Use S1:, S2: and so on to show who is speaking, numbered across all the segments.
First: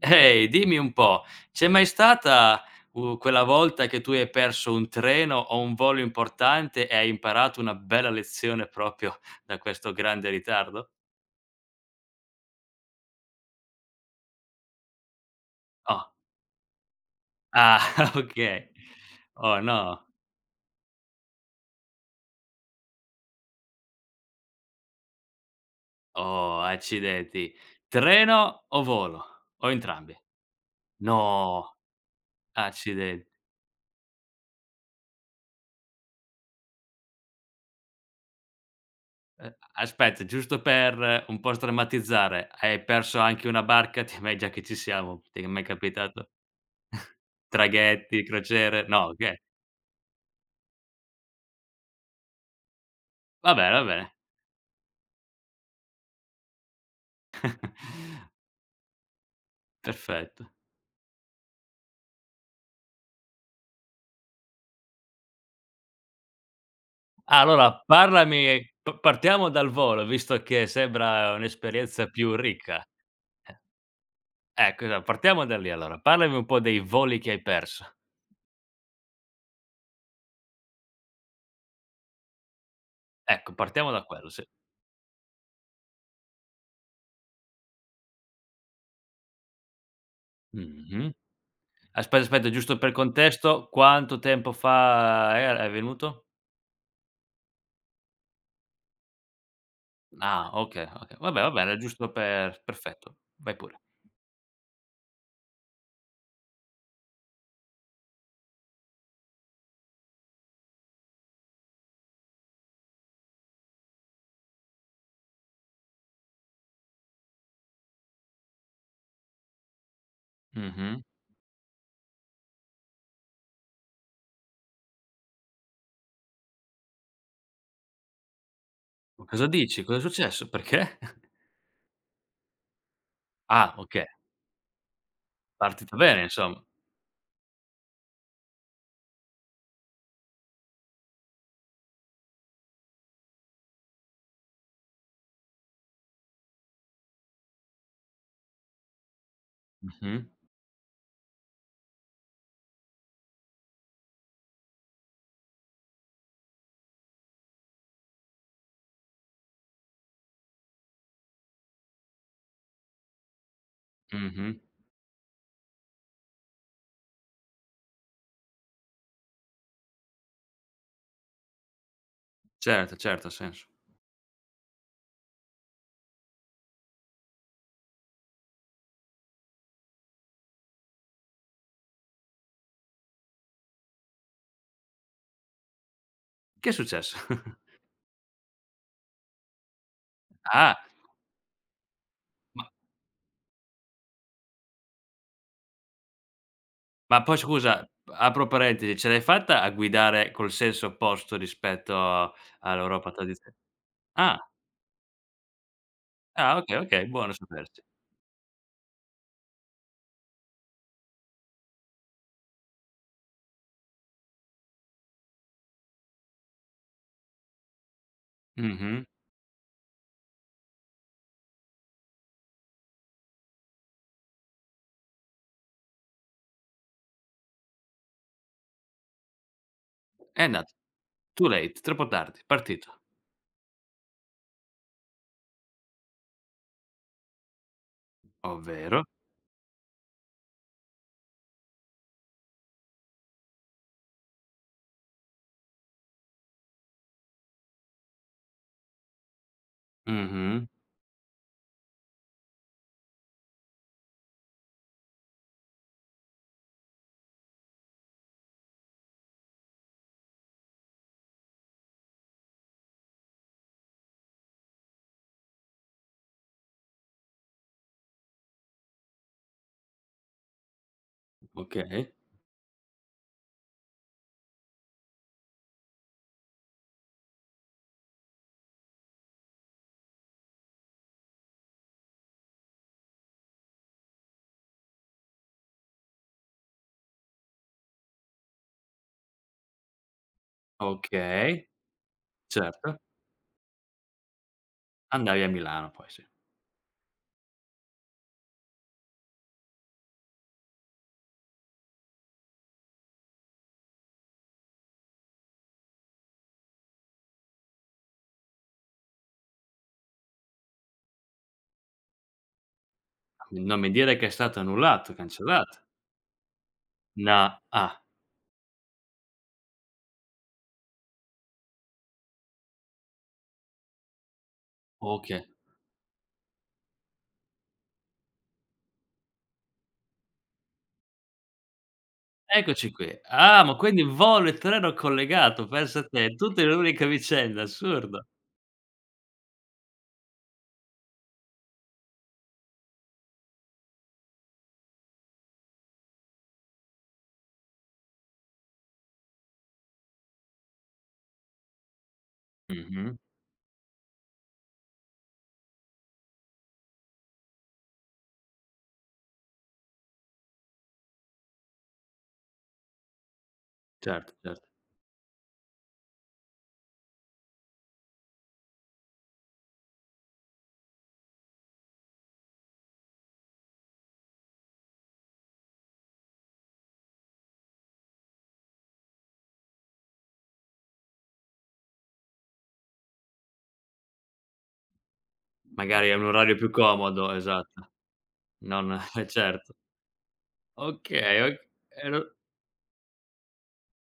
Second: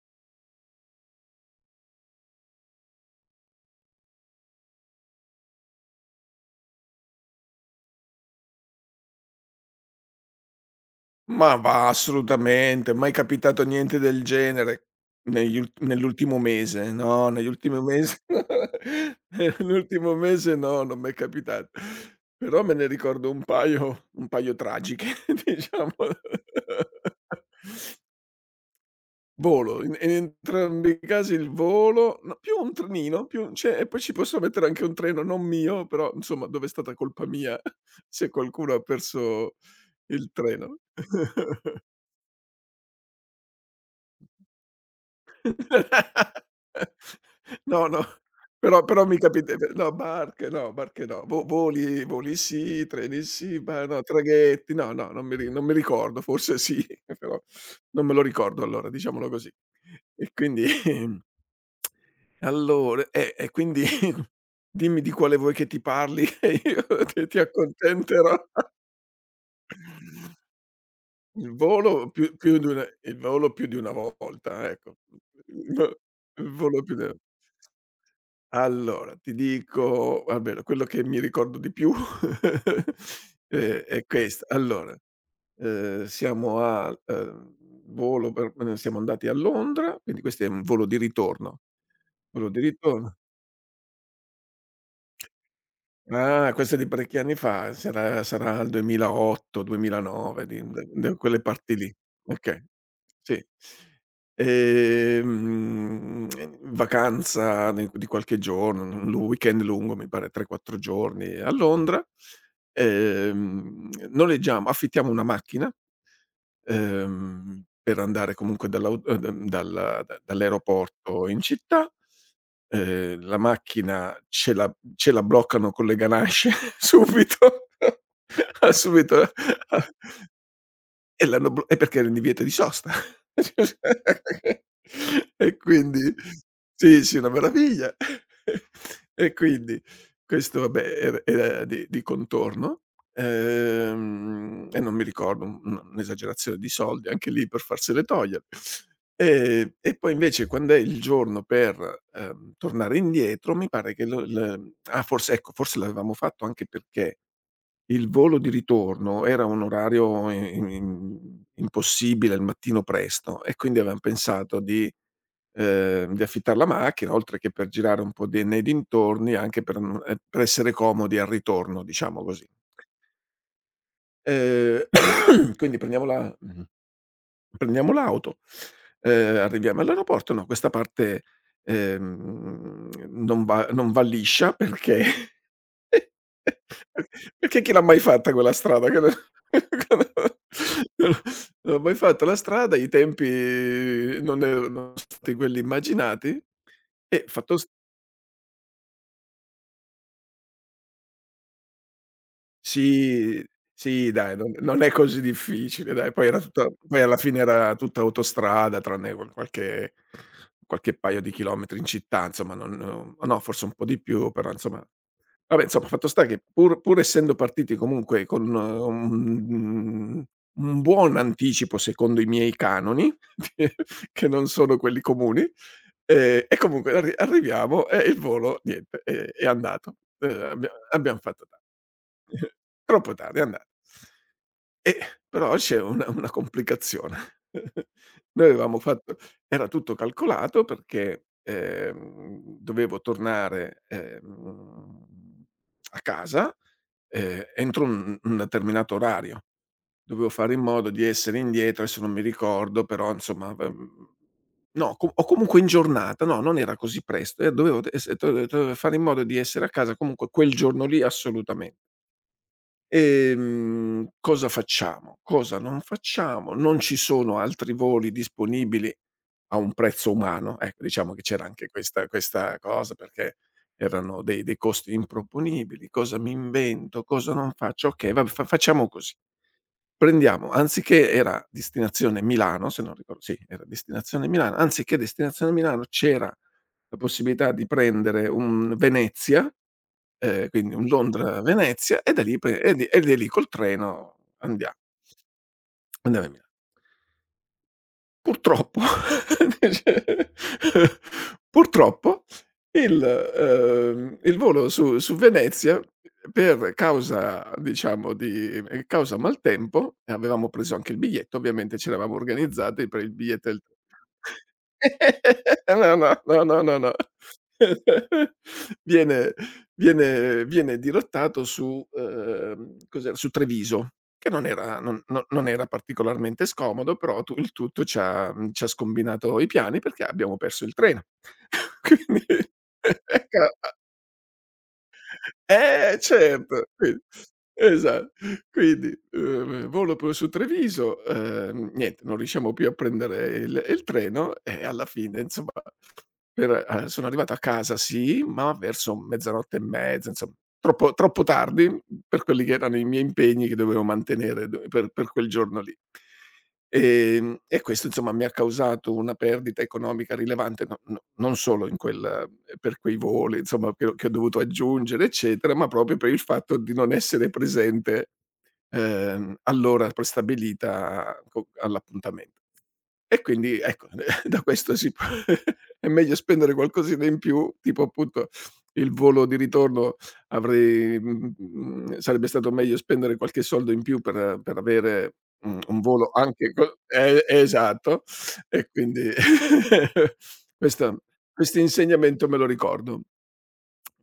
S1: Ehi, dimmi un po', c'è mai stata, quella volta che tu hai perso un treno o un volo importante e hai imparato una bella lezione proprio da questo grande ritardo?
S2: Ma va, assolutamente. Mai capitato niente del genere negli ul
S1: Oh,
S2: nell'ultimo mese. No, negli ultimi
S1: ah,
S2: mesi
S1: okay. Oh no.
S2: nell'ultimo mese no, non m'è capitato. Però me ne ricordo un paio tragiche, diciamo.
S1: Oh, accidenti. Treno o volo? O
S2: Volo, in
S1: entrambi?
S2: entrambi i casi il
S1: No,
S2: volo, no, più un trenino,
S1: accidenti.
S2: cioè e poi ci posso mettere anche un treno non mio, però insomma dove è stata colpa mia se qualcuno ha perso
S1: Aspetta,
S2: il
S1: giusto
S2: treno.
S1: per un po' strammatizzare, hai perso anche una barca? Ti ma già che ci siamo, ti è mai capitato?
S2: No, no,
S1: Traghetti,
S2: però
S1: crociere? No,
S2: però mi
S1: oka.
S2: capite pe no, barche no, barche no. Vo voli voli sì, treni
S1: Va
S2: sì,
S1: bene, va
S2: ma no,
S1: bene.
S2: traghetti no, no, non mi ricordo, forse sì, però non me lo ricordo allora, diciamolo così. E
S1: Perfetto.
S2: quindi allora e quindi dimmi di quale vuoi che ti parli che io ti
S1: Allora
S2: accontenterò.
S1: parlami p partiamo dal volo, visto che sembra
S2: Il
S1: un'esperienza
S2: volo
S1: più
S2: più più di
S1: ricca.
S2: una il volo
S1: Eh,
S2: più di una volta,
S1: ecco,
S2: ecco.
S1: esa partiamo da lì
S2: Il vo
S1: allora. Parlami un
S2: il
S1: po' dei
S2: volo più de
S1: voli che hai perso.
S2: Allora, ti dico almeno quello che mi ricordo di più
S1: Ecco,
S2: è
S1: partiamo
S2: è
S1: da quello,
S2: questa.
S1: sì.
S2: Allora, siamo a volo per siamo andati a Londra, quindi questo è un volo di
S1: Mh-mh.
S2: ritorno,
S1: Aspetta,
S2: volo
S1: aspetta,
S2: di
S1: giusto per
S2: ritorno
S1: contesto, quanto tempo fa er è venuto?
S2: ah, questo è di parecchi anni fa, sarà il 2008, 2009
S1: Ah,
S2: di
S1: okay,
S2: de de
S1: okay. Vabbè,
S2: quelle
S1: va
S2: parti
S1: bene,
S2: lì.
S1: giusto per
S2: Okay.
S1: perfetto,
S2: Sì.
S1: vai pure.
S2: Ehm, vacanza di qualche giorno, un lu weekend lungo, mi pare 3, 4 giorni a Londra. Noleggiamo affittiamo una macchina, per andare comunque dall'au dal da
S1: Mh-mh.
S2: dall'aeroporto in città. La macchina ce la bloccano con le ganasce subito, subito.
S1: Ma cosa dici? Cosa è successo? Perché?
S2: E l'hanno blo e perché era in divieto di sosta.
S1: Ah, okay,
S2: E
S1: partita
S2: quindi
S1: bene insomma.
S2: sì, sì, una meraviglia. E quindi questo vabbè er era di contorno, e non mi ricordo un'esagerazione di soldi anche lì per farsele togliere. E poi
S1: Mh-mh.
S2: invece quando è il giorno per, tornare indietro mi pare che lo l ah forse ecco, forse l'avevamo fatto anche perché il volo di ritorno era un orario i im impossibile al mattino presto e quindi avevam
S1: Mh-mh.
S2: pensato di affittar la macchina, oltre che per girare un po' de nei dintorni, anche per non per essere comodi al ritorno, diciamo così.
S1: Certo, certo, ha senso.
S2: Ehm, quindi prendiamo l'auto, arriviamo all'aeroporto. No, questa parte, non va liscia perché
S1: Che è successo?
S2: perché chi l'ha mai fatta quella strada? Che non
S1: Ah,
S2: non non ho mai fatto la
S1: ma
S2: strada, i tempi non erano stati quelli immaginati
S1: ma
S2: e
S1: poi
S2: fatto.
S1: scusa, apro parentesi, ce l'hai fatta a guidare col senso opposto rispetto a- all'Europa
S2: Sì,
S1: tradizio.
S2: sì dai,
S1: ah,
S2: non è così difficile dai,
S1: ah okay,
S2: poi
S1: okay,
S2: alla
S1: buono a
S2: fine era
S1: sapersi.
S2: tutta autostrada tranne quel qualche paio di chilometri in città insomma, non no, no, forse un po' di più però insomma vabbè insomma, fatto sta che pur essendo partiti comunque con
S1: Mh-mh.
S2: un buon anticipo secondo i miei canoni, che non sono quelli comuni. E comunque arriviamo e il volo niente, è andato.
S1: È andato
S2: Abbiam fatto
S1: too
S2: tardi.
S1: late, troppo tardi, partito.
S2: Troppo tardi, è andato. E però c'è una complicazione. Noi avevamo
S1: Ovvero.
S2: fatto Era tutto calcolato perché, dovevo tornare, a casa, entro un determinato orario. Dovevo fare in
S1: Mh-mh.
S2: modo di essere indietro, adesso non mi ricordo, però insomma, no, co o comunque in giornata, no, non era così presto, dovevo d esse do do fare in modo di essere a casa comunque quel giorno lì assolutamen cosa facciamo, cosa non facciamo, non ci sono altri voli disponibili a un prezzo umano, ecco, diciamo che c'era anche questa
S1: Okay,
S2: questa cosa, perché erano dei costi improponibili. Cosa mi invento, cosa non faccio? Okay, vabbè fa facciamo così. Prendiamo anziché era destinazione Milano, se non ricor sì, era destinazione Milano, anziché destinazione Milano c'era la possibilità di prendere un Venezia, quindi un.
S1: okay,
S2: Londra-Venezia e da lì pre e di e
S1: certo.
S2: da lì col treno
S1: Andavi a Milano poi,
S2: andiamo
S1: sì.
S2: a Mila Purtroppo, dice purtroppo il volo su Venezia per causa diciamo di causa maltempo, e avevamo preso anche il biglietto, ovviamente ce l'avevamo organizzati per il biglietto del.
S1: Non mi dire che è stato annullato, cancellato.
S2: No, no, no, no, no, no.
S1: No ah,
S2: Viene viene dirottato su, cos'era, su Treviso. Che non era
S1: okay.
S2: non era particolarmente scomodo, però tu il tutto ci ha scombinato i piani perché abbiamo perso il treno. Quindi
S1: Eccoci qui.
S2: ecco,
S1: Ah, ma
S2: a
S1: quindi volo e treno collegato,
S2: eh
S1: pensa te, tutto
S2: certo,
S1: in
S2: qui
S1: un'unica vicenda,
S2: esa
S1: assurdo.
S2: quindi, volo poi su Treviso, niente, non riusciamo più a prendere il treno e alla fine insomma per sono arrivato a casa sì, ma verso mezzanotte e mezza, insomma, troppo tardi per quelli che erano i miei
S1: Mh-mh.
S2: impegni che dovevo mantenere d per quel giorno lì. E questo insomma mi ha causato una perdita economica rilevante, no, no, non solo in quel per quei voli insomma che ho
S1: Certo,
S2: dovuto
S1: certo.
S2: aggiungere eccetera, ma proprio per il fatto di non essere presente, all'ora prestabilita co all'appuntamen e quindi ecco, da questo si può è meglio spendere qualcosina in più, tipo appunto il volo di ritorno avrei mhmm, sarebbe stato meglio spendere qualche soldo in più per avere, un volo
S1: Magari è un
S2: anche
S1: orario più
S2: co e
S1: comodo, esatto.
S2: esatto. E
S1: Non
S2: quindi
S1: eh certo.
S2: questa
S1: Okay, o
S2: questo
S1: ero
S2: insegnamento me lo ricordo.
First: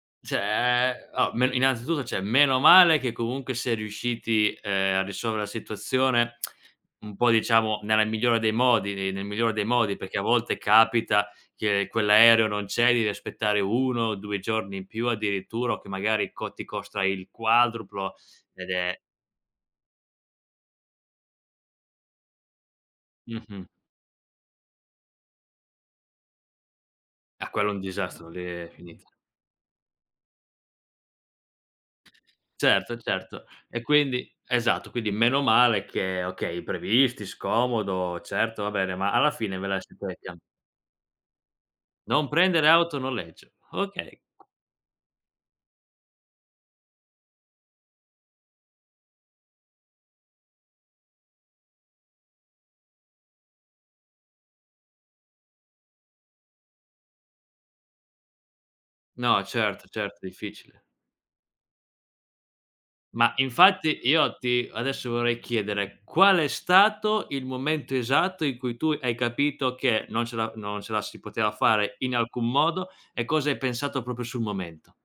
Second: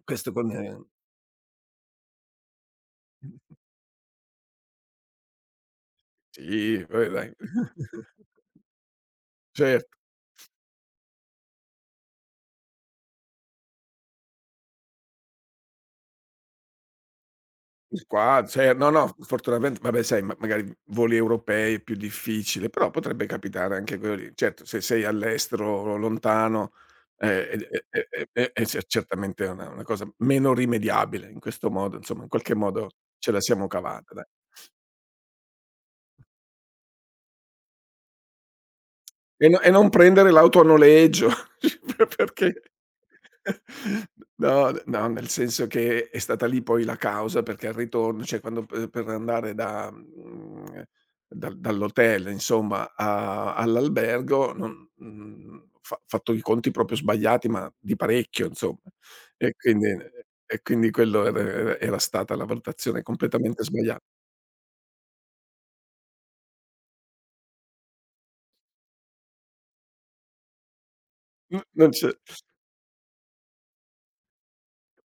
S2: Questo con
S1: Cioè, oh, men innanzitutto, cioè, meno male che comunque si è riusciti, a risolvere la situazione
S2: sì, poi
S1: un po'
S2: dai.
S1: diciamo nel migliore dei
S2: Cert
S1: modi, perché a volte capita che quell'aereo non c'è, devi aspettare 1 o 2 giorni in più addirittura, o che magari co ti costa il quadruplo.
S2: Qua
S1: Ed
S2: cioè no,
S1: è
S2: no, fortunatamente vabbè sai ma magari voli europei è più difficile, però potrebbe
S1: Mh-mh.
S2: capitare anche quello lì. Certo, se sei all'estero, lontano,
S1: Ah,
S2: ed
S1: quello è un disastro, lì
S2: è
S1: è
S2: cer
S1: finita.
S2: certamente una cosa meno rimediabile. In questo modo, insomma, in qualche modo
S1: Certo,
S2: ce la
S1: certo.
S2: siamo
S1: E
S2: cavata, dai.
S1: quindi esatto, quindi meno male che okay, imprevisti, scomodo, certo, va bene, ma alla
S2: E
S1: fine ve la
S2: non
S1: siete.
S2: prendere l'auto a noleggio
S1: Non
S2: perché
S1: prendere auto a noleggio. Okay.
S2: no, no, nel senso che è stata lì poi la causa perché al ritorno, cioè quando pe per andare da mhmm, dal dall'hotel insomma a all'albergo non mhmm, ho fa fatto i conti proprio sbagliati, ma di parecchio insomma.
S1: No,
S2: E quindi
S1: certo, certo,
S2: e
S1: difficile.
S2: quindi quello era stata la valutazione
S1: Ma
S2: completamente sbaglia.
S1: infatti io ti adesso vorrei chiedere qual è stato il momento esatto in cui tu hai capito che non ce la si poteva
S2: N non
S1: fare
S2: c'è.
S1: in alcun modo e cosa hai pensato proprio sul momento?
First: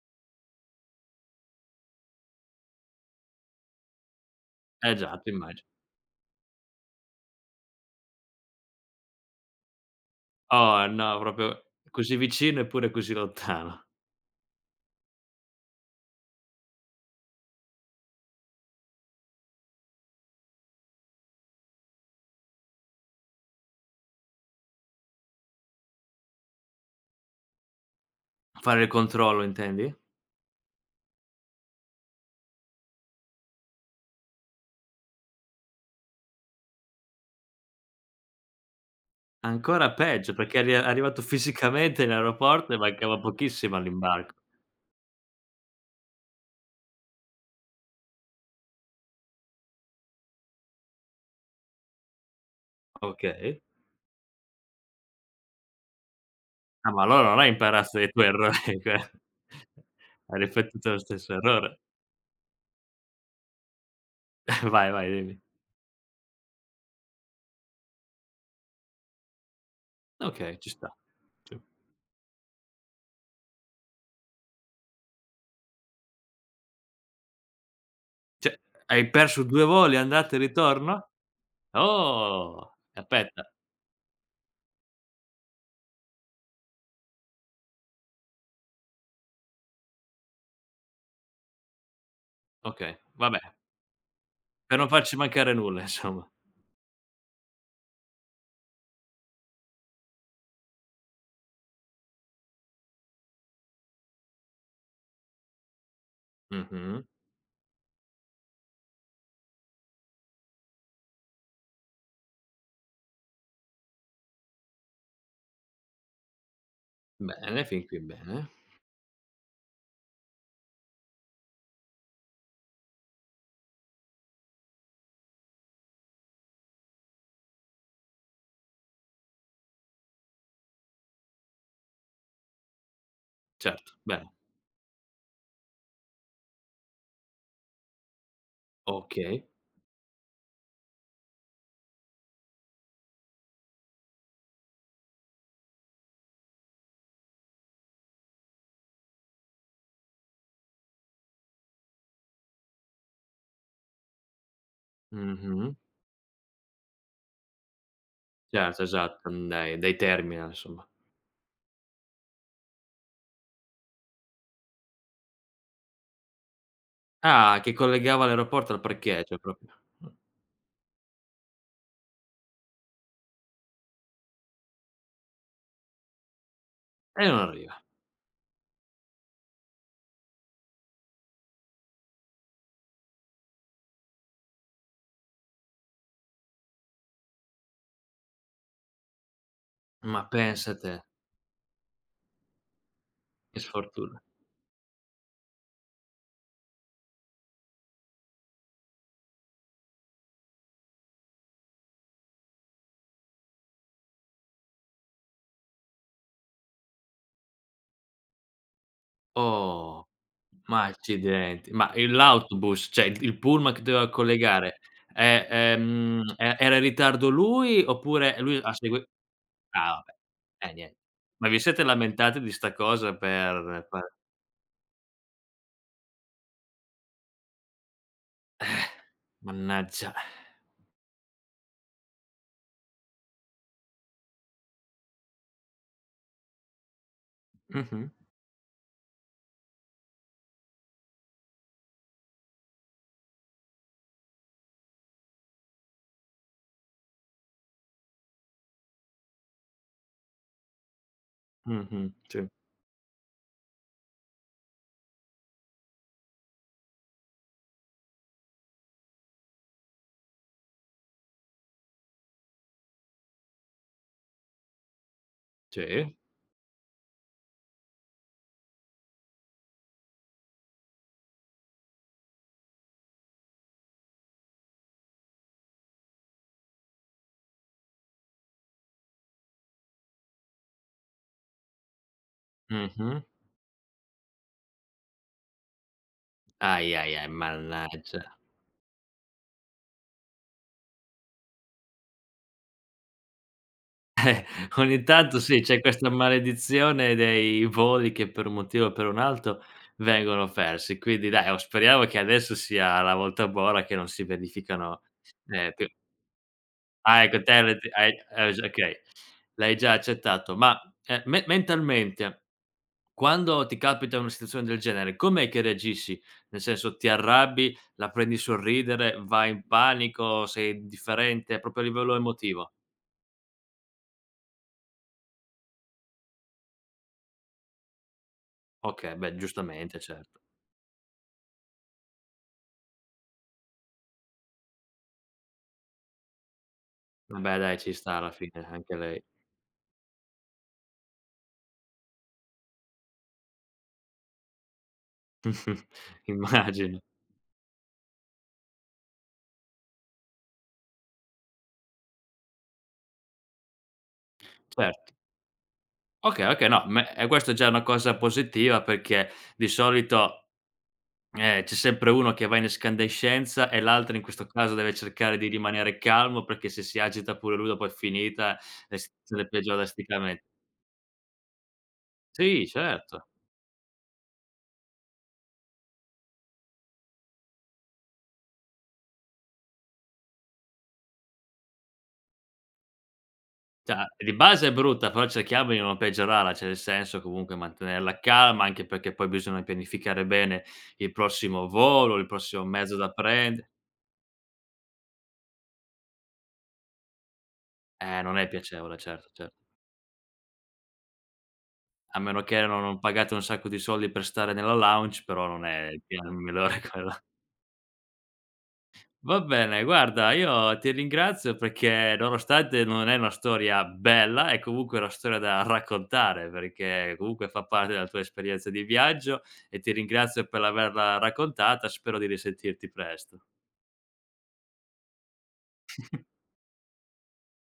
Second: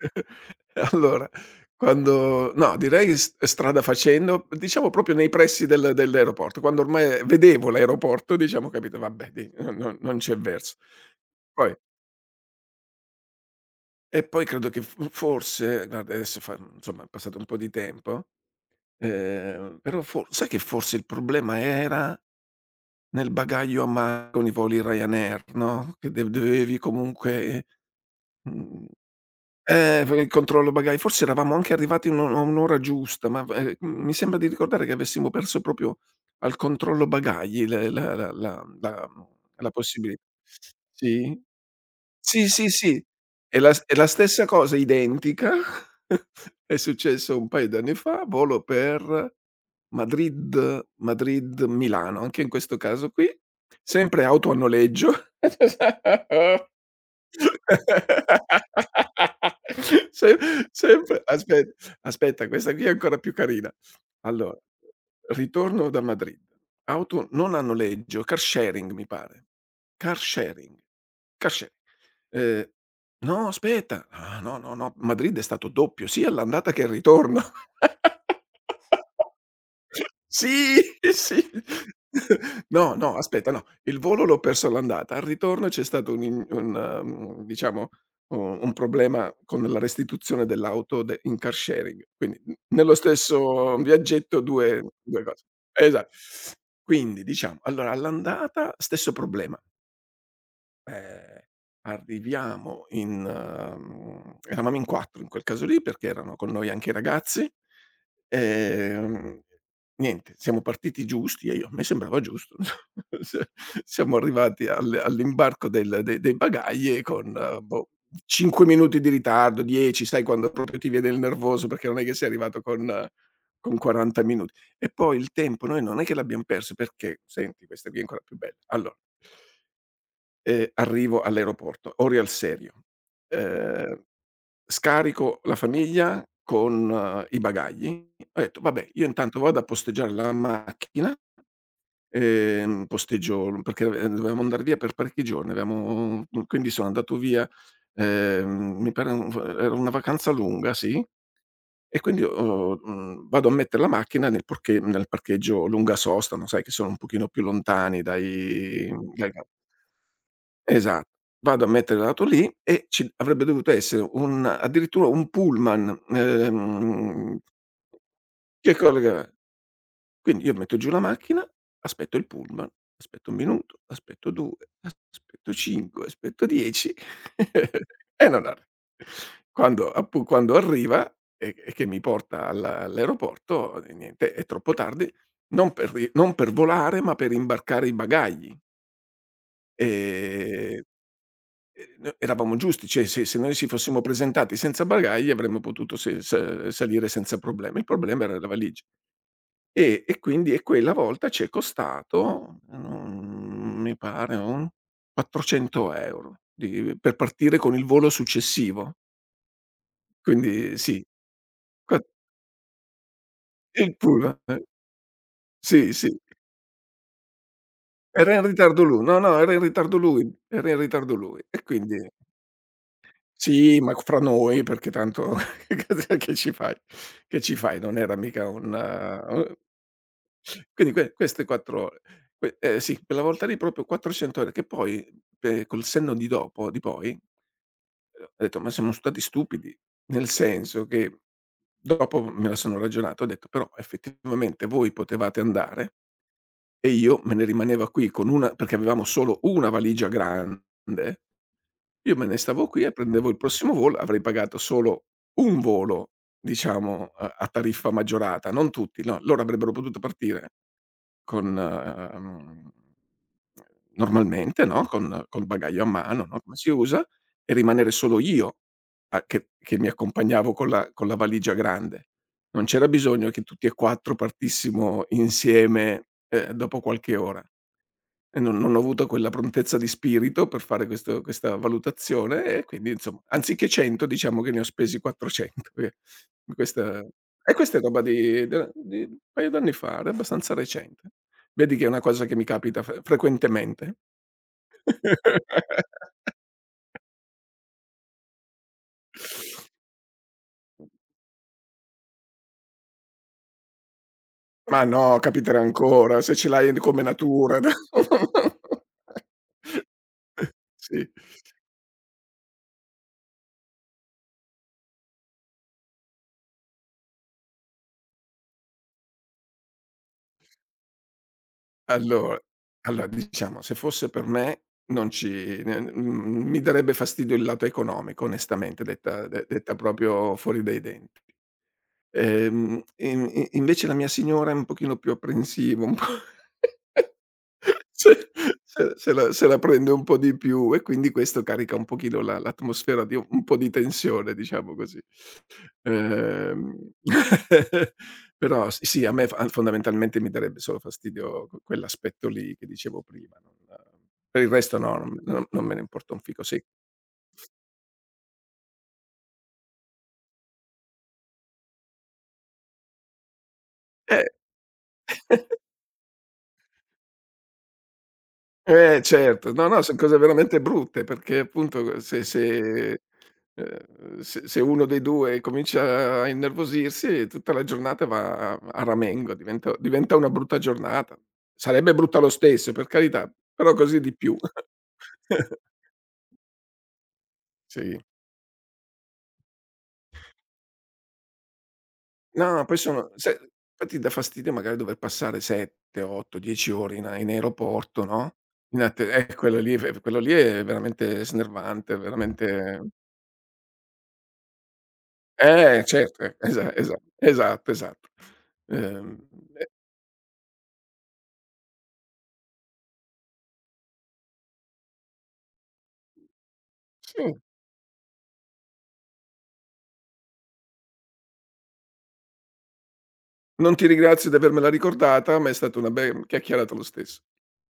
S2: Allora, quando no, direi s strada facendo, diciamo
S1: Eh
S2: proprio
S1: già,
S2: nei
S1: ti
S2: pressi
S1: immagino.
S2: dell'aeroporto, quando ormai vedevo l'aeroporto, diciamo, ho capito: "Vabbè di no, no, non c'è verso".
S1: Oh no, proprio
S2: Poi
S1: così vicino eppure così lontano.
S2: credo che f forse guarda adesso fa insomma è passato un po' di tempo, però for sai che forse il problema era nel bagaglio a mano con i voli Ryanair, no, che de dovevi comunque,
S1: Fare
S2: mhmm
S1: il controllo intendi?
S2: Per il controllo bagagli. Forse eravamo anche arrivati a un'ora giusta, ma v mi sembra di ricordare che avessimo perso proprio al controllo bagagli l la la la la mhmm, la
S1: Ancora
S2: possibili
S1: peggio perché eri arrivato
S2: sì?
S1: fisicamente in
S2: Sì, sì,
S1: aeroporto e
S2: sì.
S1: mancava
S2: È la
S1: pochissimo
S2: s è la
S1: all'imbarco.
S2: stessa cosa identica, è successo un paio d'anni fa, volo per Madrid-Milano, anche in questo caso qui,
S1: Okay.
S2: sempre auto a noleggio.
S1: Ah, ma allora non hai imparato dai tuoi errori, cioè
S2: Se
S1: hai ripetuto lo
S2: sempre
S1: stesso
S2: aspe
S1: errore.
S2: aspetta, questa qui è ancora più carina. Allora,
S1: Vai, vai, dimmi.
S2: ritorno da Madrid, auto non a noleggio, car sharing mi pare. Car
S1: Okay, ci
S2: sharing,
S1: sta.
S2: car
S1: Ci
S2: sharing. Ehm No, aspetta. Ah, no, no, no, Madrid è stato doppio, sia all'andata che al ritorno.
S1: Cioè, hai perso 2 voli andata e
S2: Sì,
S1: ritorno?
S2: sì.
S1: Oh,
S2: No, no,
S1: aspetta.
S2: aspetta, no. Il volo l'ho perso all'andata, al ritorno c'è stato un, diciamo, u un problema con la restituzione dell'auto de in car sharing. Quindi n nello
S1: Okay, vabbè,
S2: stesso viaggetto
S1: per
S2: 2
S1: non farci
S2: 2 cose.
S1: mancare nulla
S2: Esa
S1: insomma.
S2: quindi diciamo, allora all'andata stesso problema. Ehm, arriviamo eravamo in 4 in quel caso lì, perché erano con noi anche i
S1: Mh-mh.
S2: ragazzi. Ehm, niente, siamo partiti giusti e io a me sembrava giusto. S siamo arrivati al all'imbarco del de dei bagagli con,
S1: Bene, fin
S2: boh,
S1: qui bene.
S2: 5 minuti di ritardo, 10, sai quando proprio ti viene il nervoso, perché non è che sei arrivato con 40 minuti. E poi il tempo noi non è che l'abbiam perso perché senti, questa qui è ancora più bella. Arrivo all'aeroporto, ore al serio.
S1: Certo,
S2: Ehm,
S1: bene.
S2: scarico la famiglia con i bagagli. Ho detto: "Vabbè, io intanto
S1: Okay.
S2: vado a posteggiare la macchina", posteggio perché, dovevamo andar via per parecchi giorni, avevamo quindi sono andato via, mi pare un era una vacanza lunga, sì, e quindi vado a mettere la macchina nel parcheggio
S1: Mh-mh.
S2: lunga sosta, no, sai che sono un pochino più lontani
S1: Certo,
S2: dai
S1: esatto,
S2: dai
S1: dai terminal insomma.
S2: Esatto. Vado a mettere l'auto lì e ci avrebbe dovuto essere un addirittura un pullman,
S1: Ah, che collegava l'aeroporto
S2: che
S1: al
S2: collega.
S1: parcheggio proprio.
S2: Quindi io metto giù la macchina, aspetto il pullman, aspetto 1 minuto, aspetto 2, aspetto 5, aspetto 10,
S1: E non arriva.
S2: e non arri quando arriva e che mi porta alla all'aeroporto, e niente, è troppo tardi, non per volare, ma per imbarcare i bagagli.
S1: Ma pensa
S2: Ehm
S1: te,
S2: No, eravamo giusti, cioè se noi
S1: che
S2: ci fossimo
S1: sfortuna.
S2: presentati senza bagagli avremmo potuto se sa salire senza problemi. Il problema era la valigia. Quindi e quella volta ci è costato, mhmm, mi pare un 400 € di per partire con il volo successivo.
S1: Oh,
S2: Quindi
S1: ma
S2: sì.
S1: accidenti. Ma
S2: Qua
S1: il l'autobus, cioè il pullman che
S2: il
S1: doveva
S2: pullman, eh.
S1: collegare, è
S2: Sì, sì.
S1: era in ritardo lui
S2: Era
S1: oppure
S2: in
S1: lui ha
S2: ritardo lui.
S1: segui.
S2: No, no, era in
S1: Ah
S2: ritardo
S1: vabbè,
S2: lui, era in
S1: nien,
S2: ritardo lui
S1: ma vi
S2: e
S1: siete
S2: quindi.
S1: lamentati di 'sta cosa
S2: Sì, ma
S1: per
S2: fra noi perché tanto che ci fai? Che ci fai? Non era mica un
S1: mannaggia.
S2: quindi queste 4 ore que sì, quella volta lì proprio 400 ore che poi, col senno di dopo di poi,
S1: Mh-mh,
S2: ho detto: "Ma siamo stati stupidi." Nel senso che dopo me la sono ragionata, ho detto: "Però effettivamente voi potevate andare e io me ne rimaneva qui con una", perché avevamo solo una valigia grande,
S1: mh-mh,
S2: io me ne
S1: sì,
S2: stavo qui e prendevo il prossimo volo, avrei pagato solo un volo, diciamo, a tariffa maggiorata, non tutti, no, loro avrebbero potuto partire con, normalmente, no, con col bagaglio a
S1: sì,
S2: mano, no, come si usa, e rimanere solo io a che mi accompagnavo con la valigia grande. Non c'era bisogno che tutti e 4 partissimo insieme, dopo qualche ora. E non ho avuto quella prontezza di spirito per fare questo questa valutazione e quindi insomma,
S1: mh-mh.
S2: anziché 100 diciamo che ne ho spesi 400. Che
S1: Ahi,
S2: questa
S1: ahi, ahi,
S2: e questa è roba
S1: mannaggia.
S2: di un paio d'anni fa, era abbastanza recente. Vedi che è una cosa che mi capita frequentemente.
S1: Ogni tanto sì, c'è questa maledizione dei voli che per un motivo o per un altro vengono persi. Quindi dai, oh, speriamo che adesso sia la volta buona che non si
S2: Ma
S1: verificano,
S2: no, capiterà
S1: più.
S2: ancora, se ce l'hai come
S1: Ah ecco te
S2: natura.
S1: le t hai già okay, l'hai già accettato. Ma,
S2: Sì.
S1: me mentalmente quando ti capita una situazione del genere, com'è che reagisci? Nel senso, ti arrabbi, la prendi sul ridere, vai in panico, sei indifferente, proprio a livello
S2: Allora
S1: emotivo?
S2: allora, diciamo, se fosse per me non ci ne mhmm, mi darebbe fastidio il lato economico onestamente,
S1: Okay, beh
S2: detta
S1: giustamente, cer.
S2: proprio fuori dai denti. In in invece la mia signora è un pochino più apprensiva, un po'
S1: Vabbè dai, ci sta
S2: se
S1: alla fine anche
S2: se
S1: lei.
S2: la se la prende un po' di più e quindi questo carica un pochino la l'atmosfera di un po' di tensione, diciamo così. Ehm,
S1: Immagino,
S2: però s sì, a me fa fondamentalmente mi darebbe solo fastidio q quell'aspetto lì che dicevo prima, non per il resto no,
S1: certo.
S2: non me ne importa un fico,
S1: Okay,
S2: sì.
S1: okay, no, me e questo è già una cosa positiva perché di solito, c'è sempre uno che va in escandescenza e l'altro in
S2: Eh,
S1: questo caso deve cercare di rimanere calmo perché se si agita pure lui dopo è finita e
S2: eh
S1: s se
S2: certo, no,
S1: peggiora
S2: no, son cose
S1: drasticamente.
S2: veramente brutte perché appunto
S1: Sì, certo.
S2: se uno dei 2 comincia a innervosirsi tutta la giornata va a ramengo, diventa una brutta giornata. Sarebbe brutta lo stesso, per carità, però
S1: Cioè,
S2: così di
S1: di
S2: più.
S1: base è brutta, però cerchiamo di non peggiorarla, cioè nel senso comunque
S2: Sì.
S1: mantenerla calma, anche perché poi bisogna pianificare bene il prossimo volo, il
S2: No, no,
S1: prossimo
S2: poi
S1: mezzo da
S2: sono se
S1: prend.
S2: infatti dà fastidio magari dover passare 7, 8, 10 ore in aeroporto, no,
S1: Non è
S2: in
S1: piacevole,
S2: atte
S1: certo, cer,
S2: quello lì è veramente snervante,
S1: a meno che
S2: veramente.
S1: no non pagate un sacco di soldi per stare nella lounge, però non
S2: Eh,
S1: è il
S2: certo,
S1: piano migliore quello.
S2: esatto, esatto. Ehm,
S1: Va
S2: eh
S1: bene, guarda io ti ringrazio perché nonostante non è una storia bella, è comunque una storia da raccontare, perché
S2: sì,
S1: comunque fa parte della tua esperienza di viaggio e ti ringrazio per averla raccontata, spero di risentirti presto.
S2: non ti ringrazio di avermela ricordata, ma è stata una bella chiacchierata lo stesso.